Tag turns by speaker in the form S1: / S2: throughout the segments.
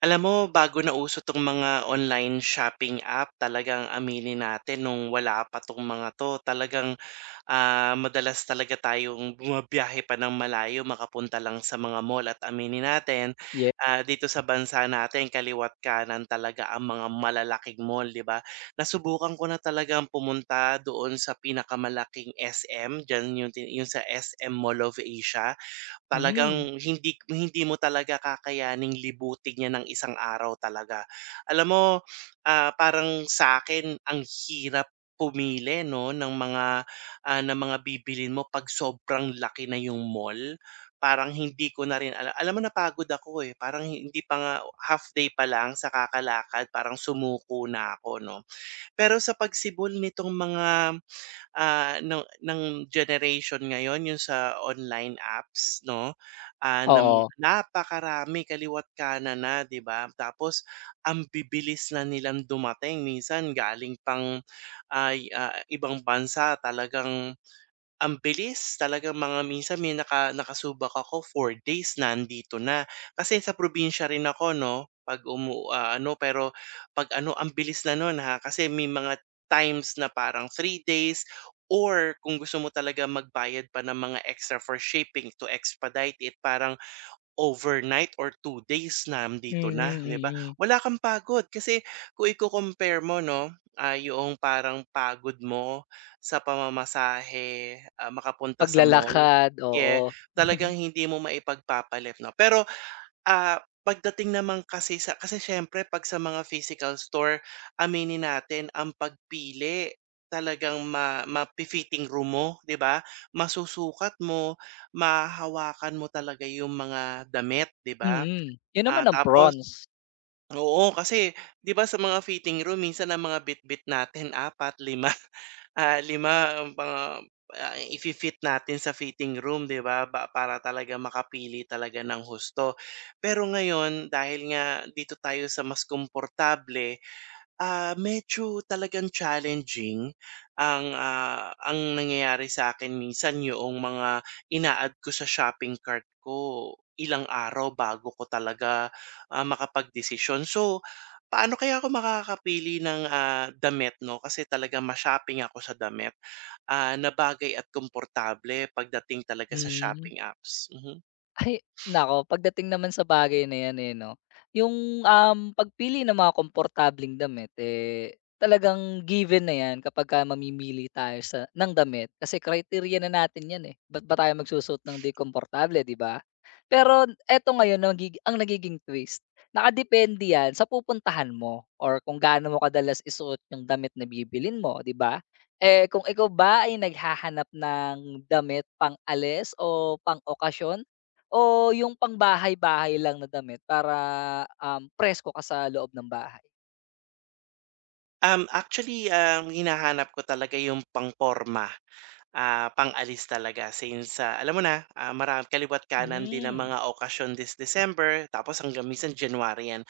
S1: Alam mo, bago na nauso 'tong mga online shopping app, talagang aminin natin nung wala pa 'tong mga 'to, talagang, madalas talaga tayong bumabiyahe pa ng malayo makapunta lang sa mga mall at aminin natin,
S2: Ye
S1: dito sa bansa natin kaliwa't kanan talaga ang mga malalaking mall, 'di ba? Nasubukan ko na talagang pumunta doon sa pinakamalaking SM, diyan yung sa SM Mall of Asia.
S2: Hmm.
S1: Talagang hindi hindi mo talaga kakayaning libutin yan ng isang araw talaga. Alam mo, parang sa akin ang hirap pumili 'no ng mga, ng mga bibilin mo 'pag sobrang laki na yung mall. Parang hindi ko na rin alam mo napagod ako, eh, parang hindi pa nga half day pa lang sa kakalakad parang sumuko na ako 'no. Pero sa pagsibol nitong mga ng generation ngayon yung sa online apps 'no, na mga
S2: Oo.
S1: napakarami kaliwa't kanan na 'di ba? Tapos ang bibilis na nilang dumating minsan galing pang, ibang bansa talagang ang bilis talagang mga minsan may nakasubak ako four days nandito na. Kasi sa probinsya rin ako 'no, 'pag ano pero 'pag ano ang bilis na nun ha, kasi may mga times na parang three days or kung gusto mo talaga magbayad pa ng mga extra for shipping to expedite it parang overnight or two days na dito
S2: Mm,
S1: na, 'di ba?
S2: mm.
S1: Wala kang pagod kasi kung iko-compare mo 'no, yoong parang pagod mo sa pamamasahe, makapunta sa mall,
S2: Paglalakad,
S1: yeah,
S2: oo.
S1: talagang hindi mo maipagpapalit 'no. Pero pagdating naman kasi kasi siyempre 'pag sa mga physical store, aminin natin ang pagpili talagang mafi-fitting room mo, 'di ba? Masusukat mo, mahahawakan mo talaga yung mga damit, 'di ba?
S2: Mm. 'Yun naman
S1: Ah,
S2: ang
S1: tapos
S2: prawns.
S1: oo, kasi 'di ba sa mga fitting room minsan ang mga bitbit natin apat lima. 5 ang ifi-fit natin sa fitting room, 'di ba? Para talaga makapili talaga ng husto. Pero ngayon, dahil nga dito tayo sa mas komportable, medyo talagang challenging ang nangyayari sa akin minsan yung mga ina-add ko sa shopping cart ko, ilang araw bago ko talaga, makapagdesisyon. So, paano kaya ako makakapili ng, damit 'no, kasi talaga ma-shopping ako sa damit, na bagay at komportable pagdating talaga sa
S2: Hmm.
S1: shopping apps, mhm.
S2: Ay, naku, pagdating naman sa bagay na 'yan, eh, 'no, yung, pagpili ng mga komportableng damit, eh, talagang given na 'yan kapagka mamimili tayo ng damit kasi kriteriya na natin 'yan, eh. Ba't ba tayo magsusuot ng 'di komportable, 'di ba? Pero eto ngayon ang nagiging twist, nakadepende 'yan sa pupuntahan mo or kung gaano mo kadalas isuot yung damit na bibilin mo, 'di ba? Eh, kung ikaw ba ay naghahanap ng damit pang-alis o pang-okasyon o yung pangbahay-bahay lang na damit para, presko ka sa loob ng bahay?
S1: Actually, ang hinahanap ko talaga yung pangporma. Pang-alis talaga since, alam mo na, ah, mara kaliwa't kanan din ang
S2: Hmm.
S1: mga okasyon this December tapos hanggang minsan January 'yan.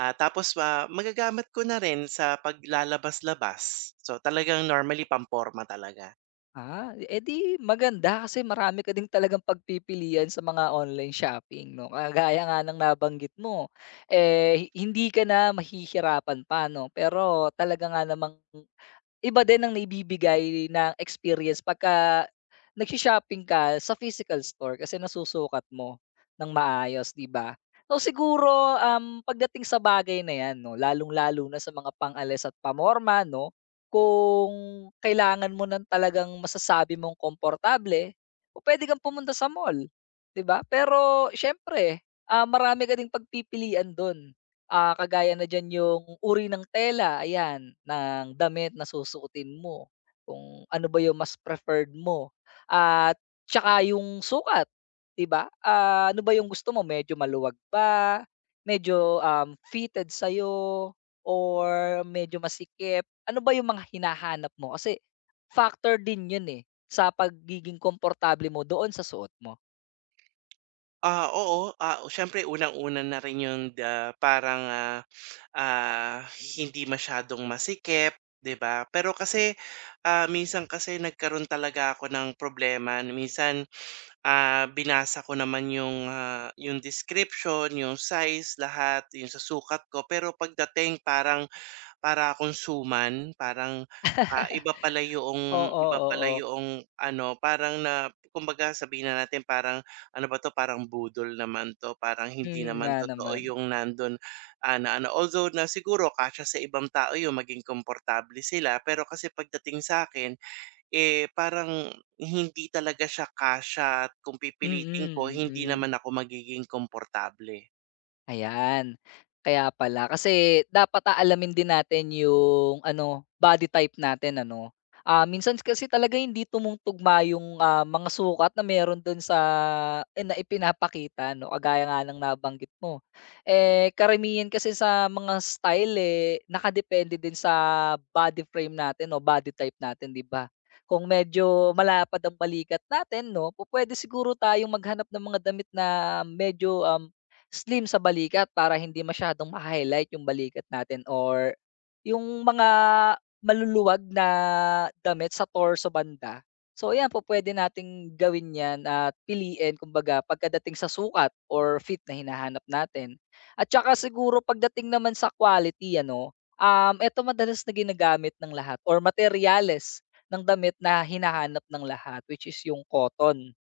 S1: Tapos, magagamit ko na rin sa paglalabas-labas. So, talagang normally pamporma talaga.
S2: Eh, di maganda kasi marami ka din talagang pagpipilian sa mga online shopping 'no, kagaya nga ng nabanggit mo, eh, hindi ka na mahihirapan pa 'no, pero talaga nga namang iba din ang naibibigay ng experience pagka nagso-shopping ka sa physical store kasi nasusukat mo ng maayos, 'di ba? So siguro, pagdating sa bagay na 'yan 'no, lalong-lalo na sa mga pang-alis at pamorma 'no, kung kailangan mo ng talagang masasabi mong komportable, o puwede kang pumunta sa mall, 'di ba? Pero siyempre, marami ka ding pagpipilian do'n. Kagaya na diyan yung uri ng tela, ayan, ng damit na susuotin mo, kung ano ba yung mas preferred mo at tsaka yung sukat, 'di ba? Ano ba yung gusto mo, medyo maluwag ba, medyo, fitted sa'yo or medyo masikip? Ano ba yung mga hinahanap mo? Kasi factor din yun, eh, sa pagiging komportable mo doon sa suot mo.
S1: Oo, siyempre unang-una na rin yung parang, ah, hindi masyadong masikip, 'di ba? Pero kasi, minsan kasi nagkaroon talaga ako ng problema minsan. Binasa ko naman yung, yung description, yung size, lahat, yung sa sukat ko. Pero pagdating parang para akong suman, parang, iba pala
S2: Oo,
S1: yoong iba
S2: oo.
S1: pala
S2: Oo.
S1: yoong ano, parang na kumbaga sabihin na natin parang ano ba 'to, parang budol naman 'to, parang hindi
S2: Mm, nga
S1: naman totoo
S2: naman.
S1: yung nandun, na ano. Although na siguro kasya sa ibang tao yung maging komportable sila, pero kasi pagdating sa akin eh, parang hindi talaga siya kasya at kung
S2: Mm,
S1: pipilitin ko
S2: mm.
S1: hindi
S2: Mm.
S1: naman ako magiging komportable.
S2: Ayan, kaya pala. Kasi dapat aalamin din natin yung ano, body type natin, ano. Minsan kasi talaga hindi tumutugma yung, mga sukat na meron dun sa, eh, na ipinapakita 'no, kagaya nga ng nabanggit mo. Eh, karamihan kasi sa mga style, eh, nakadepende din sa body frame natin o body type natin, 'di ba? Kung medyo malapad ang balikat natin 'no, pupuwede siguro tayong maghanap ng mga damit na medyo, slim sa balikat para hindi masyadong ma-highlight yung balikat natin or yung mga maluluwag na damit sa torso banda. So ayan, po, pwede nating gawin 'yan at piliin, kumbaga, pagkadating sa sukat or fit na hinahanap natin. At saka siguro pagdating naman sa quality, ano, eto madalas na ginagamit ng lahat or materyales ng damit na hinahanap ng lahat which is yung cotton.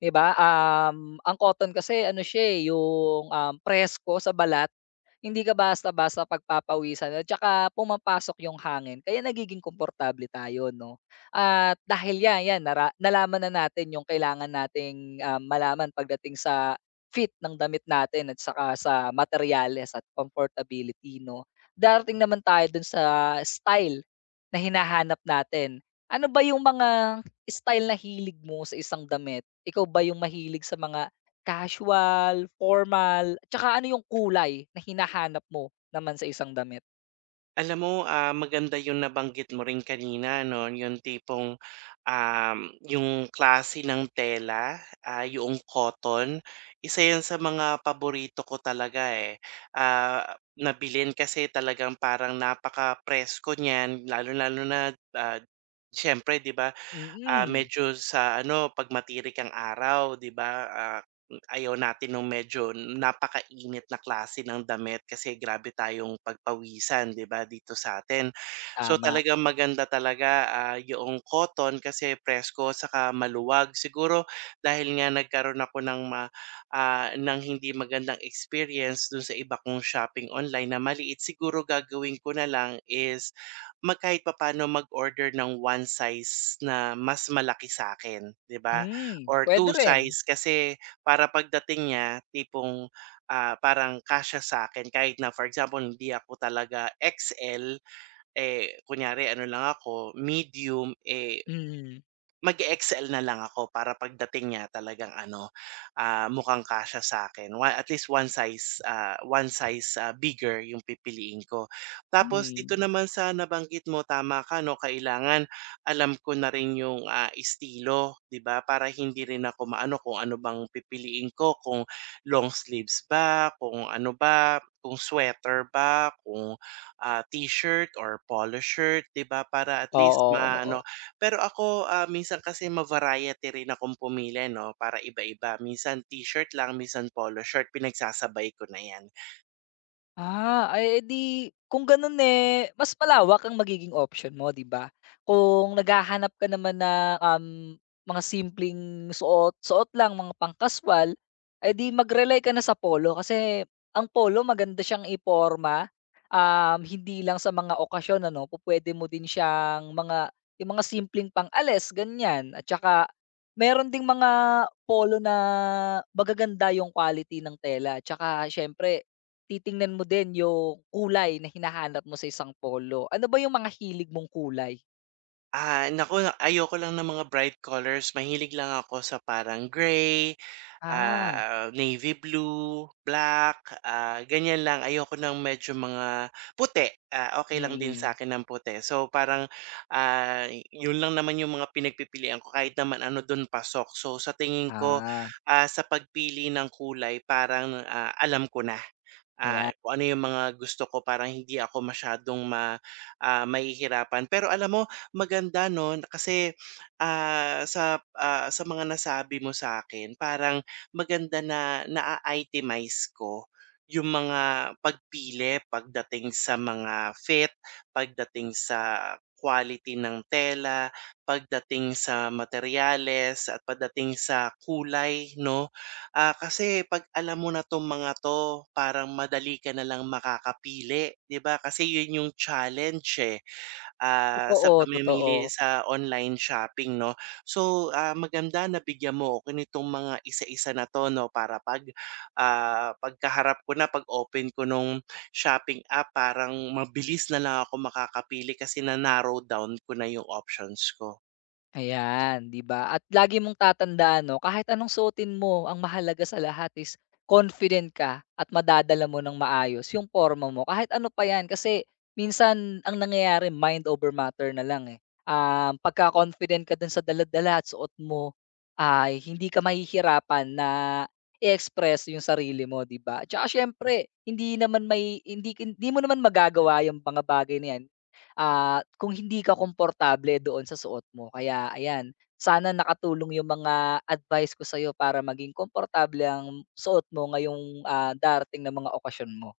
S2: 'Di ba, ang cotton kasi ano siya, eh, yung, presko sa balat. Hindi ka basta-basta pagpapawisan at tsaka pumapasok yung hangin kaya nagiging komportable tayo 'no. At dahil yan, yan nara nalaman na natin yung kailangan nating, malaman pagdating sa fit ng damit natin at saka sa materials at comfortability 'no. Darating naman tayo dun sa style na hinahanap natin. Ano ba yung mga style na hilig mo sa isang damit, ikaw ba yung mahilig sa mga casual, formal, at ano yung kulay na hinahanap mo naman sa isang damit?
S1: Alam mo, maganda yung nabanggit mo rin kanina 'no, yung tipong, um, yung klase ng tela, yung cotton, isa 'yan sa mga paborito ko talaga, eh, ah, na bilhin kasi talagang parang napakapresko niyan, lalo lalo na, ah, siyempre 'di ba,
S2: Mm,
S1: medyo sa ano 'pag matirik ang araw 'di ba, ayaw natin ng medyo napakainit na klase ng damit kasi grabe tayong pagpawisan 'di ba dito sa'tin. So,
S2: tama.
S1: talagang maganda talaga, yoong cotton kasi presko saka maluwag. Siguro dahil nga nagkaroon ako ng hindi magandang experience dun sa iba kong shopping online na maliit siguro gagawin ko na lang is kahit papaano mag-order ng one size na mas malaki sa akin, 'di ba?
S2: Hmm,
S1: Or two
S2: puwede rin.
S1: size kasi para pagdating niya tipong, parang kasya sa akin, kahit na for example hindi ako talaga XL, eh, kunyari ano lang ako, medium, eh
S2: Mm,
S1: mag excel na lang ako para pagdating niya talagang ano, mukhang kasya sa akin. At least one size, bigger yung pipiliin ko. Tapos dito
S2: hmm.
S1: naman sa nabanggit mo, tama ka 'no, kailangan alam ko na rin yung, estilo, 'di ba? Para hindi rin ako maano kung ano bang pipiliin ko, kung long sleeves ba, kung ano ba, kung sweater ba, kung, t-shirt or polo shirt, 'di ba? Para at least
S2: Oo, oo.
S1: maano pero ako, minsan kasi ma-variety rin akong pumili 'no, para iba-iba. Minsan t-shirt lang, minsan polo shirt, pinagsasabay ko na 'yan.
S2: Ay eh di kung ganun, eh, mas malawak ang magiging option mo, 'di ba? Kung naghahanap ka naman na, mga simpleng suot suot lang, mga pang ay di mag-rely ka na sa polo kasi ang polo maganda siyang iporma, hindi lang sa mga okasyon, ano, pupuwede mo din siyang mga yung mga simpleng pang-alis, ganyan. At saka meron ding mga polo na magaganda yung quality ng tela at saka siyempre titingnan mo din yung kulay na hinahanap mo sa isang polo. Ano ba yung mga hilig mong kulay?
S1: Naku, ayoko lang ng mga bright colors. Mahilig lang ako sa parang gray,
S2: Ah,
S1: navy blue, black, ganyan lang. Ayoko ng medyo mga puti. Okey lang din sa
S2: mm.
S1: akin ng puti. So, parang, ah, yun lang naman yung mga pinagpipilian ko kahit naman ano dun pasok. So, sa tingin ko,
S2: Ah,
S1: sa pagpili ng kulay parang, alam ko na
S2: Ayan.
S1: kung ano yung mga gusto ko parang hindi ako masyadong mahihirapan. Pero alam mo maganda 'no kasi, sa mga nasabi mo sa akin parang maganda na na itemize ko yung mga pagpili pagdating sa mga fit, pagdating sa quality ng tela, pagdating sa materyales at pagdating sa kulay 'no. Kasi 'pag alam mo na 'tong mga 'to, parang madali ka na lang makakapili, 'di ba? Kasi 'yun yung challenge, eh, sa
S2: Totoo,
S1: pamimili
S2: totoo.
S1: sa online shopping 'no. So, maganda na bigyan mo ako nitong mga isa-isa na 'to 'no, para 'pag, pagkaharap ko na, 'pag open ko nung shopping app, parang mabilis na lang ako makakapili kasi na-narrow down ko na yung options ko.
S2: Ayan, 'di ba? At lagi mong tatandaan 'no, kahit anong suotin mo, ang mahalaga sa lahat is confident ka at madadala mo ng maayos yung porma mo kahit ano pa 'yan. Kasi minsan ang nangyayari mind over matter na lang, eh. Pagka-confident ka dun sa dala-dala at suot mo, ay hindi ka mahihirapan na i-express yung sarili mo, 'di ba? Tsaka siyempre hindi naman may hindi hindi mo naman magagawa yung mga bagay na 'yan, kung hindi ka komportable doon sa suot mo. Kaya ayan, sana nakatulong yung mga advice ko sa'yo para maging komportable ang suot mo ngayong, darating na mga okasyon mo.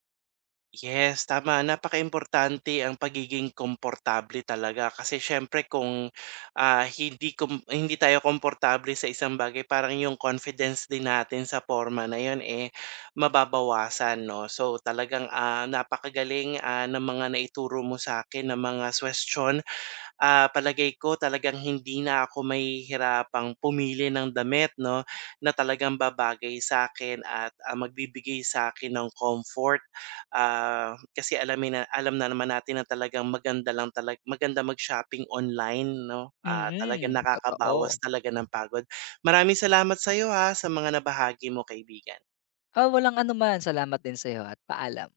S1: Yes, tama. Importante ang pagiging komportable talaga kasi siyempre kung, hindi tayo komportable sa isang bagay parang yung confidence din natin sa forma na yun, eh, mababawasan 'no. So talagang, napakagaling, ng mga naituro mo sa'kin na mga question. Palagay ko talagang hindi na ako may mahihirapang pumili ng damit 'no, na talagang babagay sa akin at, magbibigay sa akin ng comfort. Kasi alam na naman natin na talagang maganda lang maganda mag-shopping online 'no, talagang
S2: Mm.
S1: nakakabawas
S2: Totoo.
S1: talaga ng pagod. Maraming salamat sa iyo ha, sa mga nabahagi mo kaibigan.
S2: Walang anuman. Salamat din sa'yo at paalam.